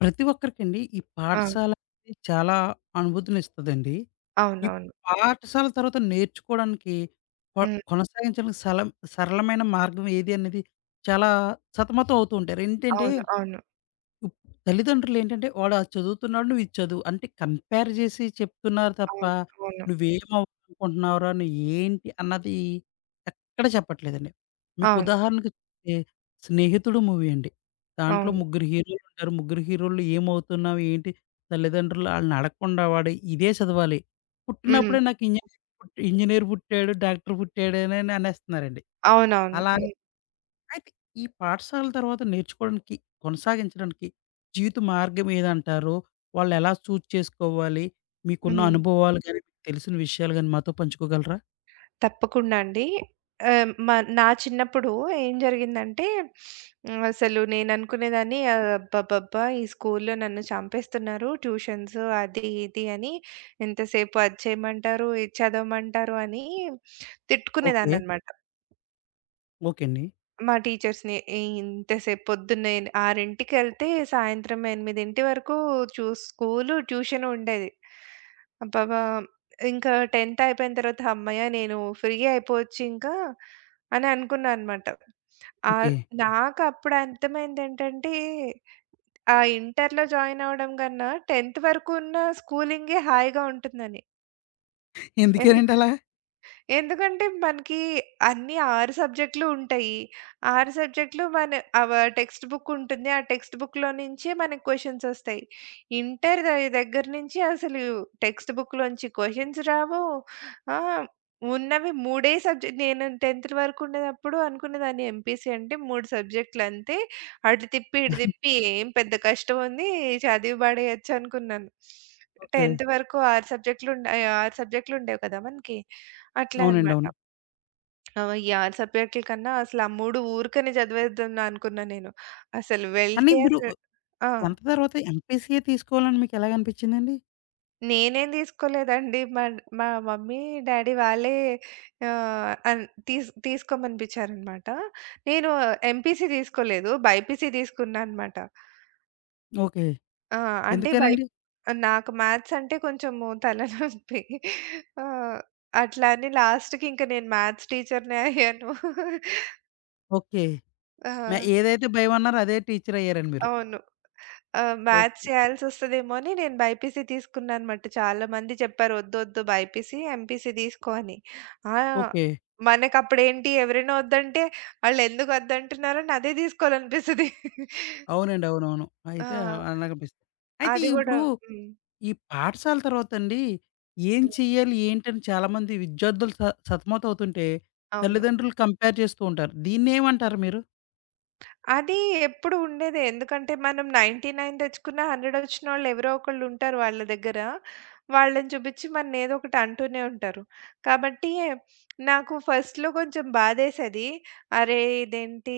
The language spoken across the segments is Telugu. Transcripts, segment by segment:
ప్రతి ఒక్కరికండి ఈ ఆ! పాఠశాల అనేది చాలా అనుభూతినిస్తదండి. ఈ అవునవును. పాఠశాల తర్వాత నేర్చుకోవడానికి కొ హ్మ్. కొనసాగించడానికి సరళమైన మార్గం ఏది అనేది చాలా సతమతం అవుతూ ఉంటారు. ఏంటంటే అవును. అవును. ఇప్ తల్లిదండ్రులేంటంటే, "వాడు అది చదువుతున్నాడు, నువ్వు ఇది చదువు" అంటే కంపేర్ జేసి చెప్తున్నారు తప్ప, అవును. అవును. "నువ్వేమవ్వాలనుకుంటున్నావురా? నువ్వేంటి?" అన్నది ఎక్కడ చెప్పట్లేదండి. మీకు అవును. ఉదాహరణకు చెప్తే 'స్నేహితుడు' మూవీ అండి. దాంట్లో అవును. ముగ్గురు హీరోలుంటారు. ముగ్గురు హీరోలు ఏమవుతున్నావు? ఏంటి? తల్లిదండ్రులు ఆళ్ళని అడగకుండా వాడు ఇదే చదవాలి. హ్మ్. పుట్టినప్పుడే నాకు ఇంజనీర్ ఇంజనీర్ పుట్టాడు, డాక్టర్ పుట్టాడు అని అనేస్తున్నారండి. అవునవును. అలా హ్మ్. అయితే ఈ పాఠశాల తర్వాత నేర్చుకోవడానికి, కొనసాగించడానికి జీవిత మార్గం ఏదంటారు? వాళ్ళెలా చూజ్ చేసుకోవాలి? మీకున్న హ్మ్. అనుభవాలు గాని, మీకు తెలిసిన విషయాలు గాని మాతో పంచుకోగలరా? తప్పకుండా అండి. ఆహ్, మ నా చిన్నప్పుడు ఏం జరిగిందంటే, అసలు నేననుకునేదాన్ని అబ్బబ్బబ్బా! ఈ స్కూల్‌లో నన్ను చంపేస్తున్నారు. ట్యూషన్స్ అది ఇది అని ఎంతసేపు అది చేయమంటారు, ఇది చదవమంటారు అని ఓకే. తిట్టుకునేదాన్ననమాట. ఓకే అండి. మా టీచర్స్‌ని ఇంతసేపు పొద్దున్నే 6:00కెళ్తే సాయంత్రం 8:00 వరకు స్కూలు, ట్యూషను ఉండేది. అబ్బబ్బా! ఇంకా 10థ్ అయిపోయిన తర్వాత హమ్మయ్య! నేను ఫ్రీ అయిపోవచ్చు ఇంకా అని అనుకున్నా అనమాట. ఆహ్, ఓకే. హ్మ్. నాకు అప్పుడు అర్థమైందేంటంటే ఆ ఇంటర్‌లో జాయిన్ అవ్వడం కన్నా 10థ్ వరకు ఉన్న స్కూలింగే హాయిగా ఉంటుందని. ఎందుకేనండి అలా? ఎందుకంటే మనకి అన్ని 6 సబ్జెక్టులు ఉంటాయి. 6 సబ్జెక్టులు మన టెక్స్ట్ బుక్ ఉంటుంది. ఆ టెక్స్ట్ బుక్‌లో నుంచే మనకు క్వెషన్స్ ఒస్తాయి. ఇంటర్ దగ్గర నుంచి అసలు టెక్స్ట్ బుక్‌లోంచి క్వెషన్స్ రావు. ఆ! ఉన్నవి 3 సబ్జెక్ట్ నేను 10థ్ వరకు ఉండేదప్పుడు అనుకునేదాన్ని ఎంపీసీ అంటే 3 సబ్జెక్టులు అంతే. అటు తిప్పి, ఇటు తిప్పి ఏం పెద్ద కష్టం ఉంది చదివి పడేయొచ్చు అనుకున్నాను. ఓకే. 10థ్ వరకు 6 సబ్జెక్టులు ఉండ ఆహ్, 6 సబ్జెక్టులు ఉండేవి కదా! మనకి. అట్లా అవునండి. అన్నమాట. అవును. ఆహ్, యాహ్! సబ్జెక్ట్‌ల కన్నా అసలు ఆ 3 ఊరికనే చదివేద్దాం అనుకున్నా నేను. అసలు కానీ వెళ్తే మీరు అసలు ఆ! 10థ్ తర్వాత ఎంపీసీయే తీసుకోవాలని మీకు ఎలాగనిపించిందండి? నేనేం తీసుకోలేదండి. మా మా మమ్మీ, డ్యాడీ వాళ్ళే ఆహ్, అన్ తీస్ తీసుకోమనిపించారన్నమాట. నేను ఎంపీసీ తీసుకోలేదు. బైపీసీ తీసుకున్నా అన్నమాట. ఓకే. ఆ! అంటే బై ఎందుకేనండి? నాకు మ్యాథ్స్ అంటే కొంచెము తలనొప్పి. ఆ! అట్లా అని లాస్ట్‌కి ఇంక నేను మ్యాథ్స్ టీచర్‌నే అయ్యాను. ఓకే. ఆ! మే ఏదైతే భయమన్నారో అదే టీచర్ అయ్యారండి మీరు. అవును. Maths okay. చేయాల్సొస్తదేమో అని నేను బైపీసీ తీసుకున్నానన్నమాట. చాలా మంది చెప్పారు, "ఒద్దొద్దు బైపీసీ, ఎంపీసీ తీసుకో" అని. ఆ! ఓకే. మనకప్పుడేంటి ఎవరైనా ఒద్దంటే ఆళ్ళెందుకు ఒద్దంటున్నారని అదే తీసుకోవాలనిపిస్తది. అవునండి. అవునవును. అయితే ఆ! అలాగనిపిస్తుంది. అయితే అది గూడా ఇప్పుడు హ్మ్. ఈ పాఠశాల తర్వాతండి, ఏం హ్మ్. చెయ్యాలి, ఏంటని చాలామంది విద్యార్థులు సతమతమవుతుంటే, అవును. తల్లిదండ్రులు కంపేర్ చేస్తూ ఉంటారు. దీన్నేమంటారు మీరు? అది ఎప్పుడు ఉండేదే. ఎందుకంటే మనం 99 తెచ్చుకున్న, 100 వచ్చినోళ్ళు ఎవరో ఒకళ్ళుంటారు వాళ్ళ దగ్గర. వాళ్ళని చూపించి మననేదో ఒకటి అంటూనే ఉంటారు. కాబట్టి నాకు ఫస్ట్‌లో కొంచెం బాధేసేది. అరే! ఇదేంటి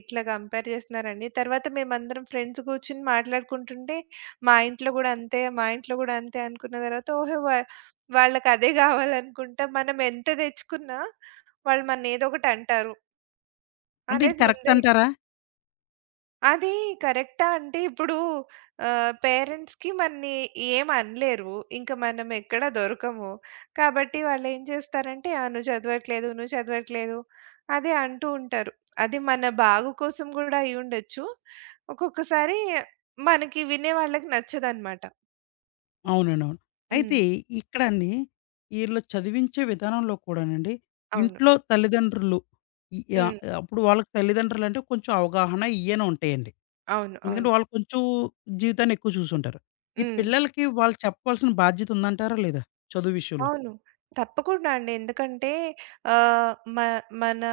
ఇట్లా కంపేర్ చేస్తున్నారని. తర్వాత మేమందరం ఫ్రెండ్స్ కూర్చొని మాట్లాడుకుంటుంటే, మా ఇంట్లో గూడా అంతే, మా ఇంట్లో గూడా అంతే అనుకున్న తర్వాత ఓహో! వాళ్ళకదే కావాలనుకుంటా. మనం ఎంత తెచ్చుకున్నా, వాళ్ళు మననేదో ఒకటి అంటారు అంటే ఇది అనేది కరెక్ట్ ముందే అంటారా? అది కరెక్టా అంటే ఇప్పుడు పేరెంట్స్‌కి మనని ఏమి అనలేరు. ఇంక మనం ఎక్కడ దొరకము. కాబట్టి వాళ్ళేం చేస్తారంటే, "ఆ! నువ్వు చదవట్లేదు, నువ్వు చదవట్లేదు" అదే అంటూ ఉంటారు. అది మన బాగు కోసం గూడా అయ్యుండొచ్చు. ఒక్కొక్కసారి మనకి వినే వాళ్ళకి నచ్చదనమాట. అవునండవును. హ్మ్. అయితే ఇక్కడండి, ఈళ్ళు చదివించే విధానంలో కూడానండి, అవును. ఇంట్లో తల్లిదండ్రులు ఈ హ్మ్. అప్పుడు వాళ్ళకి తల్లిదండ్రులంటే కొంచెం అవగాహన ఇయ్యనే ఉంటాయండి. అవును. ఎందుకంటే, అవును. వాళ్ళు కొంచెం జీవితాన్ని ఎక్కువ చూసుంటారు. ఈ హ్మ్. పిల్లలకి వాళ్ళు చెప్పవలసిన బాధ్యత ఉందంటారా లేదా? చదువు విషయంలో? అవును. తప్పకుండా అండి. ఎందుకంటే ఆహ్, మ మన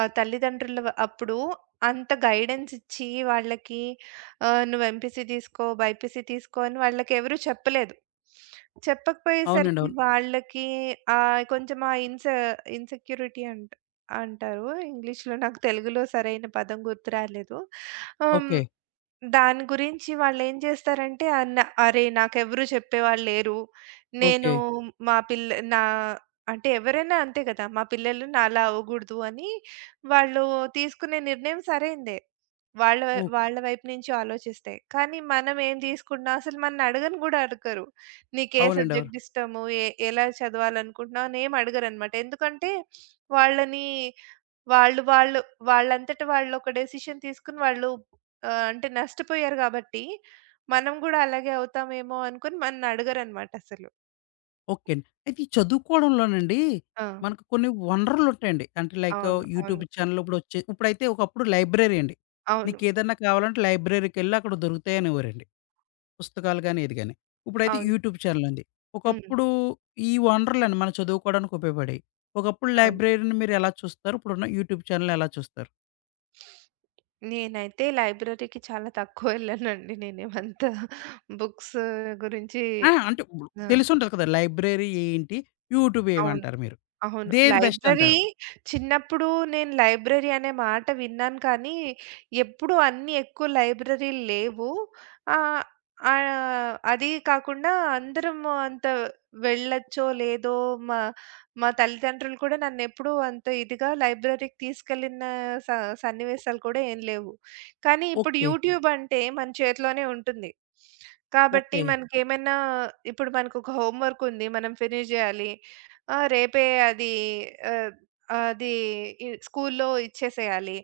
తల్లిదండ్రులు అప్పుడు అంత గైడెన్స్ ఇచ్చి వాళ్ళకి "నువ్వు ఎంపీసీ తీసుకో, బైపీసీ తీసుకో" అని వాళ్ళకెవరు చెప్పలేదు. చెప్పకపోయేసరికి అవునండవును. వాళ్ళకి కొంచెం ఆ ఇన్స ఇన్‌సెక్యూరిటీ అంటారు. ఇంగ్లీష్‌లో నాకు తెలుగులో సరైన పదం గుర్తు రాలేదు. హ్మ్. ఓకే. దాని గురించి వాళ్ళేం చేస్తారంటే, "అరే! నాకెవరు చెప్పేవాళ్ళు లేరు." నేను ఓకే. మా పిల్ల నా అంటే ఎవరైనా అంతే కదా! మా పిల్లలు నాలా అవ్వగూడదు అని వాళ్ళు తీసుకునే నిర్ణయం సరైందే. వాళ్ళ వై ఓకే. వాళ్ళ వైపు నుంచి ఆలోచిస్తే. కానీ మనం ఏం తీసుకుంటున్నాం అసలు మననడగను గూడా అడగరు. నీకే అవునండి. అవును. సబ్జెక్ట్ ఇష్టము? ఎలా చదవాలనుకుంటున్నావు? అని ఏమి అడగరనమాట. ఎందుకంటే వాళ్ళని వాళ్ళు వాళ్ళు వాళ్ళంతట వాళ్ళు ఒక డెసిషన్ తీసుకొని వాళ్ళు అంటే నష్టపోయారు గాబట్టి, మనం గూడా అలాగే అవుతామేమో అనుకుని మననడగరనమాట అసలు. ఓకే అండి. అయితే ఈ చదువుకోవడంలోనండి ఆ! మనకు కొన్ని వనరులుంటాయండి. అంటే లైక్ అవును. యూట్యూబ్ అవును. ఛానల్ ఇప్పుడొచ్చే ఇప్పుడైతే ఒకప్పుడు లైబ్రరీ అండి. అవును. నీకేదన్నా కావాలంటే లైబ్రరీకెళ్ళి అక్కడ దొరుకుతాయనేవారండి. పుస్తకాలు గాని, ఏది గాని. ఇప్పుడైతే అవును. యూట్యూబ్ ఛానల్ ఉంది. హ్మ్. ఒకప్పుడు ఈ వనరులండి మనం చదువుకోవడానికి ఉపయోగపడేయి. ఒకప్పుడు అవును. లైబ్రరీని మీరెలా చూస్తారు? ఇప్పుడున్న యూట్యూబ్ ఛానల్‌ని ఎలా చూస్తారు? నేనైతే లైబ్రరీకి చాలా తక్కువ వెళ్ళానండి. నేనేమంత బుక్స్ గురించి ఆ! అంటే ఇప్పుడు ఆ! తెలిసుంటది కదా! లైబ్రరీ ఏంటి? యూట్యూబ్ అవును. ఏమంటారు మీరు? అవును. దేది బెస్ట్ లైబ్రరీ అంటారు? చిన్నప్పుడు నేను లైబ్రరీ అనే మాట విన్నాను కానీ, ఎప్పుడు అన్ని ఎక్కువ లైబ్రరీలు లేవు. ఆహ్, ఆహ్, అది కాకుండా అందరము అంత వెళ్ళొచ్చో లేదో మా మా తల్లిదండ్రులు కూడా నన్నెప్పుడూ అంత ఇదిగా లైబ్రరీకి తీసుకెళ్ళిన స సన్నివేశాలు కూడా ఏం లేవు. కానీ ఇప్పుడు ఓకే. యూట్యూబ్ అంటే మన చేతిలోనే ఉంటుంది. కాబట్టి ఓకే. మనకేమైనా ఇప్పుడు మనకొక హోంవర్క్ ఉంది. మనం ఫినిష్ జేయాలి. ఆ! రేపే అది ఆహ్, అది ఇ స్కూల్లో ఇచ్చేసేయాలి.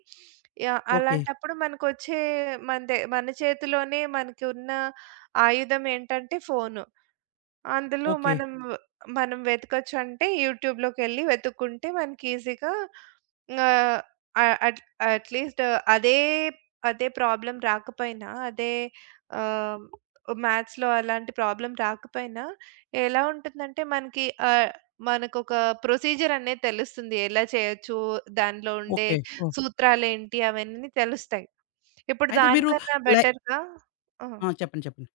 ఓకే. అలాంటప్పుడు మనకొచ్చే మన దె మన చేతిలోనే మనకి ఉన్న ఆయుధం ఏంటంటే ఫోను. అందులో ఓకే. మనం మనం వెతకచ్చంటే యూట్యూబ్‌లోకెళ్ళి వెతుక్కుంటే మనకి ఈజీగా ఆహ్, ఆహ్, అట్ అట్‌లీస్ట్ అదే అదే ప్రాబ్లమ్ రాకపోయినా ఆహ్, మ్యాథ్స్‌లో అలాంటి ప్రాబ్లమ్ రాకపోయినా ఎలా ఉంటుందంటే మనకి మనకొక ప్రొసీజర్ అనేది తెలుస్తుంది. ఎలా చేయొచ్చు, దానిలో ఉండే ఓకే. ఓహ్! సూత్రాలేంటి అవన్నీ తెలుస్తాయి. ఇప్పుడు అయితే మీరు దానికన్నా లై బెటర్‌గా ఆ! ఆ! చెప్పండి. చెప్పండి.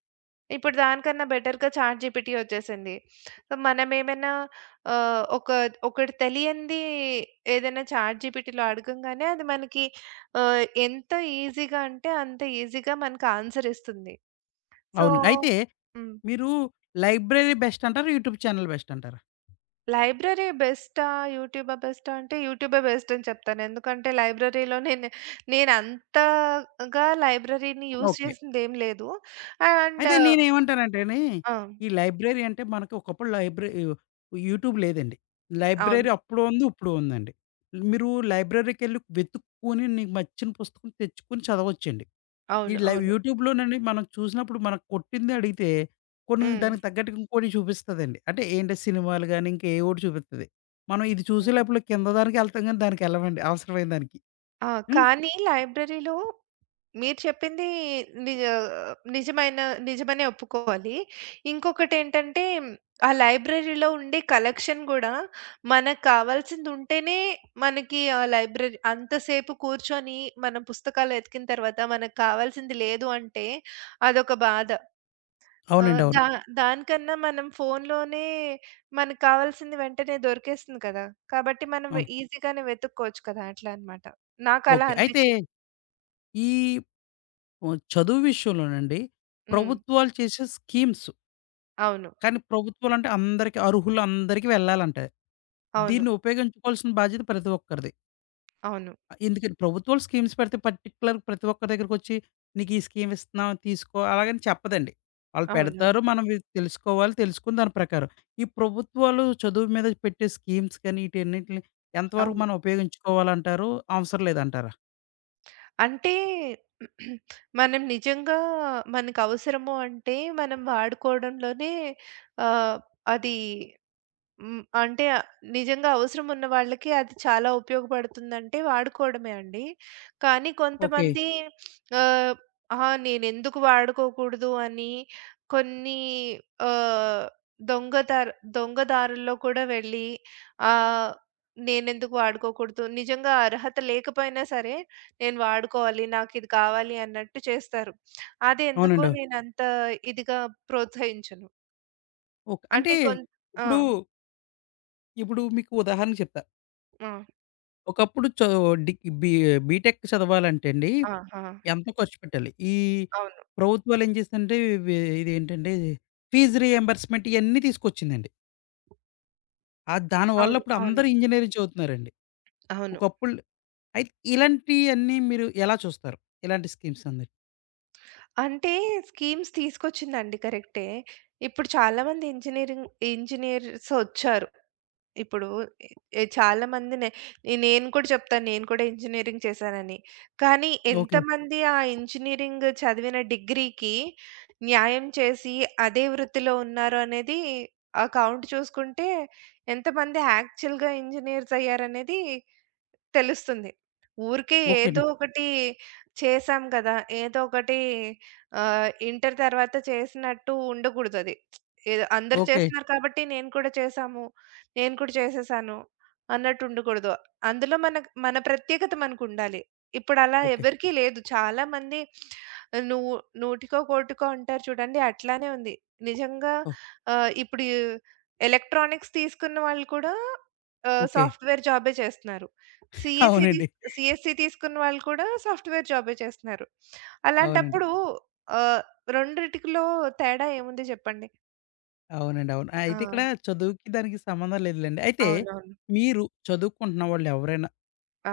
ఇప్పుడు దానికన్నా బెటర్‌గా చాట్ జీపీటీ వచ్చేసింది. సో, మనమేమైనా ఆహ్, ఒక ఒకటి తెలియంది ఏదైనా చాట్ జీపీటీలో అడగంగానే అది మనకి ఎంత ఈజీగా అంటే అంత ఈజీగా మనకు ఆన్సర్ ఇస్తుంది. సో, అవునండి. అయితే హ్మ్. మీరు లైబ్రరీ బెస్ట్ అంటారా? యూట్యూబ్ ఛానల్ బెస్ట్ అంటారా? లైబ్రరీ బెస్టా? యూట్యూబా బెస్టా? అంటే యూట్యూబే బెస్ట్ అని చెప్తాను. ఎందుకంటే లైబ్రరీలో నేనంతగా లైబ్రరీని యూజ్ ఓకే. చేసిందేం లేదు. అండ్ అయితే నేనేమంటానంటేని ఆ! ఈ లైబ్రరీ అంటే మనకి ఒకప్పుడు లైబ్ర యు యూట్యూబ్ లేదండి. అవును. లైబ్రరీ అప్పుడు ఉంది. ఇప్పుడు ఉందండి. మీరు లైబ్రరీకెళ్ళి వెతుక్కొని నీకు నచ్చిన పుస్తకం తెచ్చుకొని చదవచ్చండి. ఈ అవును. లైవ్ అవును. యూట్యూబ్‌లోనండి మనం చూసినప్పుడు మనం కొట్టింది అడిగితే, కొన్ని హ్మ్. దానికి తగ్గట్టుగా ఇంకోటి చూపిస్తదండి. అంటే ఏంటి సినిమాలు గాని, ఇంక ఏవో ఒకటి చూపిత్తది. మనం ఇది చూసే హ్మ్. లోపల కింద దానికి ఎళ్తాం గానీ, దానికెళ్ళమండి అవసరమైన దానికి. ఆ! హ్మ్. కానీ లైబ్రరీలో మీరు చెప్పింది నిజ నిజమైన నిజమనే ఒప్పుకోవాలి. ఇంకొకటేంటంటే ఆ లైబ్రరీలో ఉండే కలెక్షన్ గూడా మనకు కావాల్సింది ఉంటేనే మనకి ఆ లైబ్రరీ అంతసేపు కూర్చొని మనం పుస్తకాలు వెతికిన తర్వాత మనకు కావాల్సింది లేదు అంటే అదొక బాధ. ఆహ్, అవునండి. అవును. దా దానికన్నా మనం ఫోన్‌లోనే మనకు కావాల్సింది వెంటనే దొరికేస్తుంది కదా! కాబట్టి మనం అవును. ఈజీగానే వెతుక్కోవచ్చు కదా! అట్లా అన్నమాట. నాకు అలా ఓకే. అయితే అనిపించింది. ఈ ఓ చదువు విషయంలోనండి, హ్మ్. ప్రభుత్వాలు చేసే స్కీమ్స్, అవును. కానీ ప్రభుత్వాలంటే అందరికి అర్హులందరికీ వెళ్ళాలంటాయి. అవును. దీన్ని ఉపయోగించుకోవాల్సిన బాధ్యత ప్రతి ఒక్కరిది. అవును. ఎందుకని ప్రభుత్వాలు స్కీమ్స్ పెడితే పర్టిక్యులర్ ప్రతి ఒక్కరి దగ్గరికొచ్చి నీకు ఈ స్కీమ్ ఇస్తున్నాం తీసుకో అలాగని చెప్పదండి. వాళ్ళు అవునవును. పెడతారు. మనం ఇది తెలుసుకోవాలి. తెలుసుకుని దాని ప్రకారం. ఈ ప్రభుత్వాలు చదువు మీద పెట్టే స్కీమ్స్ కానీ ఈటన్నిటిని అవును. ఎంతవరకు అవును. మనం ఉపయోగించుకోవాలంటారు? అవసరం లేదంటారా? అంటే మనం నిజంగా మనకవసరము అంటే మనం వాడుకోవడంలోనే ఆహ్, అది హ్మ్. నిజంగా అవసరం ఉన్న వాళ్ళకి అది చాలా ఉపయోగపడుతుందంటే వాడుకోవడమే అండి. కానీ ఓకే. కొంతమంది ఆహ్, అహా! నేనెందుకు వాడుకోకూడదు అని కొన్ని ఆహ్, దొంగదార్ దొంగ దారుల్లో కూడా వెళ్ళి ఆహ్, నేనెందుకు వాడుకోకూడదు, నిజంగా అర్హత లేకపోయినా సరే నేను వాడుకోవాలి, నాకిది కావాలి అన్నట్టు చేస్తారు. అదెందుకో అవునండి. అవును. నేనంత ఇదిగా ప్రోత్సహించను. ఓకే. అంటే అంటే కొన్ ఆ! ఇప్పుడు, ఇప్పుడు మీకు ఉదాహరణకు చెప్తా. ఆ! ఒకప్పుడు చో డి బి బీటెక్ చదవాలంటే అండి ఆ! ఆ! ఎంతో ఖర్చు పెట్టాలి. ఈ అవును. ప్రభుత్వాలు ఏం చేసిందంటే ఇవి ఇదేంటంటే ఫీజ్ రీయింబర్స్‌మెంట్ ఇయన్నీ తీసుకొచ్చిందండి. దానివల్ల అవును. ఇప్పుడు అవును. అందరూ ఇంజినీరింగ్ చదువుతున్నారండి. అవును. ఒకప్పుడు అయితే ఇలాంటియన్నీ మీరు ఎలా చూస్తారు? ఇలాంటి స్కీమ్స్ అందరి? అంటే స్కీమ్స్ తీసుకొచ్చిందండి కరెక్టే. ఇప్పుడు చాలామంది ఇంజినీర్స్ ఒచ్చారు. ఇప్పుడు చాలామందినే నేను కూడా చెప్తాను. నేను కూడా ఇంజినీరింగ్ చేశానని. కానీ ఓకే. ఎంతమంది ఆ ఇంజినీరింగ్ చదివిన డిగ్రీకి న్యాయం చేసి అదే వృత్తిలో ఉన్నారు అనేది ఆ కౌంట్ చూసుకుంటే ఎంతమంది యాక్చువల్‌గా ఇంజినీర్స్ అయ్యారనేది తెలుస్తుంది. ఊరికే ఓకే ఏదో అండి. ఒకటి చేశాం కదా! ఏదో ఒకటి ఇంటర్ తర్వాత చేసినట్టు ఉండకూడదది. ఏదో అందరూ ఓకే. చేస్తున్నారు కాబట్టి నేను కూడా చేశాము, నేను కూడా చేసేసాను అన్నట్టు ఉండకూడదు. అందులో మనకు మన ప్రత్యేకత మనకుండాలి. ఇప్పుడలా ఓకే. ఎవరికీ లేదు. చాలా మంది నువ్వు నూటికో, కోటికో అంటారు చూడండి అట్లానే ఉంది. నిజంగా ఓహ్! ఇప్పుడు ఎలక్ట్రానిక్స్ తీసుకున్న వాళ్ళు కూడా ఓకే. సాఫ్ట్‌వేర్ జాబే చేస్తున్నారు. సీఎస్‌సీ అవునండి. తీస్ సీఎస్‌సీ తీసుకున్న వాళ్ళు కూడా సాఫ్ట్‌వేర్ జాబే చేస్తున్నారు. అవునండి. అలాంటప్పుడు ఆహ్, రెండిటికిలో తేడా ఏముంది జెప్పండి? అవునండి. అవును. ఆ! అయితే ఇక్కడ చదువుకి దానికి సంబంధం లేదులెండి. అయితే అవునవును. మీరు చదువుకుంటున్న వాళ్ళెవరైనా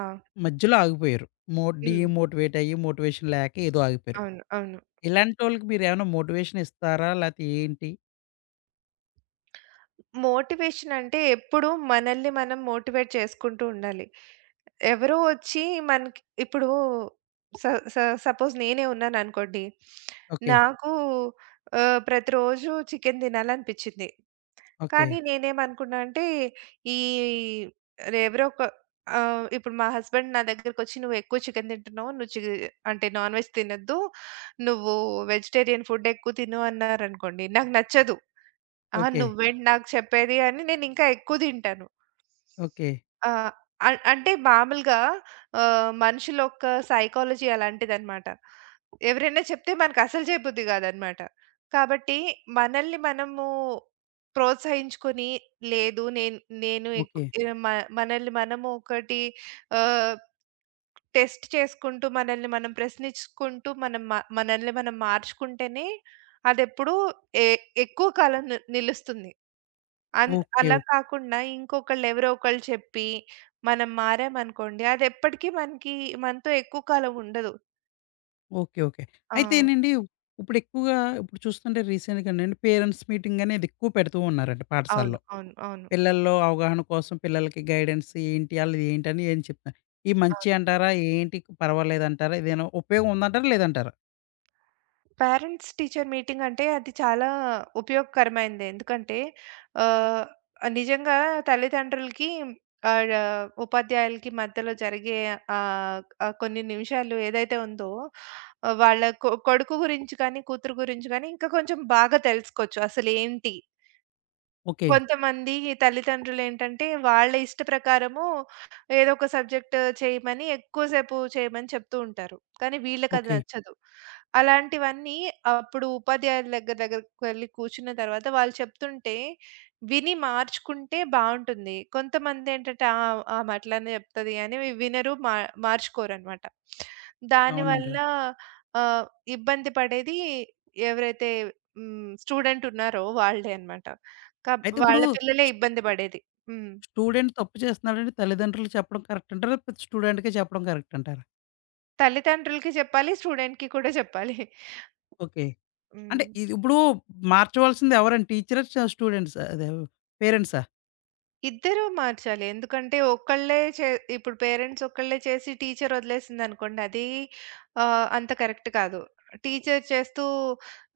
ఆ! మధ్యలో ఆగిపోయారు. హ్మ్. డీమోటివేట్ అయ్యి మోటివేషన్ లేక ఏదో ఆగిపోయారు. అవును. అవును. ఇలాంటోళ్ళకి మీరేమైనా మోటివేషన్ ఇస్తారా? లేతే ఏంటి? మోటివేషన్ అంటే ఎప్పుడు మనల్ని మనం మోటివేట్ చేసుకుంటూ ఉండాలి. ఎవరో ఒచ్చి మనకి ఇప్పుడు స స సపోజ్ నేనే ఉన్నాననుకోండి. ఓకే. నాకు ప్రతిరోజు చికెన్ తినాలనిపిచ్చింది. ఓకే. కానీ నేనేమనుకున్నా అంటే, ఈ ఎవరో ఒక ఆహ్, ఇప్పుడు మా హస్బెండ్ నా దగ్గరకొచ్చి, "నువ్వెక్కువ చికెను తింటున్నావు. నువ్వు చి అంటే నాన్ వెజ్ తినొద్దు. నువ్వు వెజిటేరియన్ ఫుడ్ ఎక్కువ తిను" అన్నారనుకోండి నాకు నచ్చదు. ఆ! ఓకే. నువ్వేంటి నాకు చెప్పేది అని నేనింకా ఎక్కువ తింటాను. ఓకే. ఆ! అంటే మామూలుగా మనుషుల యొక్క సైకాలజీ అలాంటిదనమాట. ఎవరైనా చెప్తే మనకసలు చేయబుద్ధి కాదనమాట. కాబట్టి మనల్ని మనము ప్రోత్సహించుకొని, లేదు నేను నేను ఎక్కు ఓకే. ఏ, మ మనల్ని మనము ఒకటి ఆహ్, టెస్ట్ చేసుకుంటూ, మనల్ని మనం ప్రశ్నించుకుంటూ, మనం మ మనల్ని మనం మార్చుకుంటేనే అదెప్పుడూ ఎ ఎక్కువ కాలం నిలుస్తుంది. అన్ ఓకే. అలా ఓకే. కాకుండా ఇంకొకళ్ళు ఎవరో ఒకళ్ళు చెప్పి, మనం మారామనుకోండి అదెప్పటికి మనకి మనతో ఎక్కువ కాలం ఉండదు. ఓకే. ఓకే. ఆ! అయితేనండి ఇప్పుడు ఎక్కువగా ఇప్పుడు చూస్తుంటే రీసెంట్‌గానండి పేరెంట్స్ మీటింగ్ అనేది ఎక్కువ పెడుతూ ఉన్నారండి అవును. పాఠశాలలో. అవును. అవును. పిల్లల్లో అవగాహన కోసం పిల్లలకి గైడెన్స్ ఏంటి? ఆళ్ళది ఏంటని ఏం చెప్తున్నారు. ఈ మంచి అవును. అంటారా? ఏంటి పర్వాలేదంటారా? ఇదేనా ఉపయోగం ఉందంటారా? లేదంటారా? పేరెంట్స్ టీచర్ మీటింగ్ అంటే అది చాలా ఉపయోగకరమైనదే. ఎందుకంటే ఆహ్, నిజంగా తల్లిదండ్రులకి ఆడ ఉపాధ్యాయులకి మధ్యలో జరిగే ఆహ్, ఆహ్, కొన్ని నిమిషాలు ఏదైతే ఉందో ఆ, వాళ్ళ కొడుకు గురించి కానీ, కూతురు గురించి కానీ ఇంకా కొంచెం బాగా తెలుసుకోవచ్చు. అసలేంటి? ఓకే. కొంతమంది తల్లిదండ్రులేంటంటే, వాళ్ళ ఇష్ట ప్రకారము ఏదో ఒక సబ్జెక్ట్ చేయమని, ఎక్కువ సేపు చేయమని చెప్తూ ఉంటారు. కానీ వీళ్ళకది ఓకే. నచ్చదు. అలాంటివన్నీ అప్పుడు ఉపాధ్యాయుల దగ్గరకెళ్ళి కూర్చున్న తర్వాత వాళ్ళు చెప్తుంటే, విని మార్చుకుంటే బావుంటుంది. కొంతమందేంటంటే, ఆ! ఆమె అట్లానే చెప్తది అని వినరు, మార్చుకోరనమాట. అవునండి. దానివల్ల ఆహ్, ఇబ్బంది పడేది ఎవరైతే స్టూడెంట్ ఉన్నారో వాళ్ళే అనమాట. కబ్ అయితే వాళ్ళ ఇప్పుడు పిల్లలే ఇబ్బంది పడేది. హ్మ్. స్టూడెంట్ తప్పు చేస్తున్నాడని తల్లిదండ్రులు చెప్పడం కరెక్ట్ అంటారా? లేకపోతే స్టూడెంట్‌కే చెప్పడం కరెక్ట్ అంటారా? తల్లిదండ్రులకి చెప్పాలి. స్టూడెంట్‌కి కూడా చెప్పాలి. ఓకే. అంటే హ్మ్. ఇది ఇప్పుడు మార్చవలసింది ఎవరండి? టీచరా? స్టూడెంట్సా? అదే పేరెంట్సా? ఇద్దరూ మార్చాలి. ఎందుకంటే ఒక్కళ్ళే చే ఇప్పుడు పేరెంట్స్ ఒక్కళ్ళే చేసి టీచర్ వదిలేసిందనుకోండి అది అంత కరెక్ట్ కాదు. టీచర్ చేస్తూ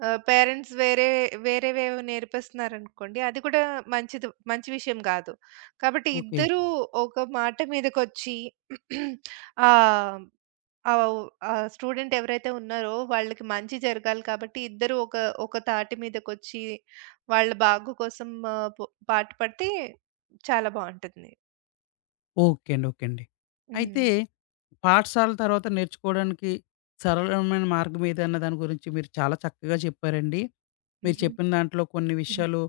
పేరెంట్స్ వేరేవేవో నేర్పిస్తున్నారనుకోండి అది కూడా మంచి విషయం కాదు. కాబట్టి ఓకే. ఇద్దరూ ఒక మాట మీదకొచ్చి ఆహ్, ఆవ్ ఆ స్టూడెంట్ ఎవరైతే ఉన్నారో వాళ్ళకి మంచి జరగాలి కాబట్టి ఇద్దరూ ఒక ఒక తాటి మీదకొచ్చి వాళ్ళ బాగు కోసం ఆహ్, పొ పాటుపడితే చాలా బావుంటుంది. ఓకే అండి. ఓకే అండి. హ్మ్. అయితే పాఠశాల తర్వాత నేర్చుకోవడానికి సరళమైన మార్గం ఏదన్న దాని గురించి మీరు చాలా చక్కగా చెప్పారండి. మీరు హుహు. చెప్పిన దాంట్లో కొన్ని హుహు. విషయాలు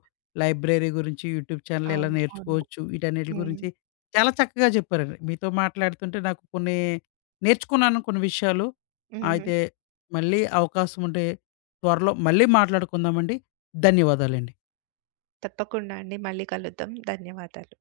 లైబ్రరీ గురించి, యూట్యూబ్ ఛానల్ ఎలా అవును. అవును. నేర్చుకోవచ్చు, వీటన్నిటి హ్మ్. గురించి చాలా చక్కగా చెప్పారండి. మీతో మాట్లాడుతుంటే నాకు కొన్ని నేర్చుకున్నాను కొన్ని విషయాలు. హుహు. అయితే మళ్ళీ అవకాశం ఉంటే త్వరలో మళ్ళీ మాట్లాడుకుందామండి. ధన్యవాదాలండి. తప్పకుండా అండి. మళ్ళీ కలుద్దాం. ధన్యవాదాలు.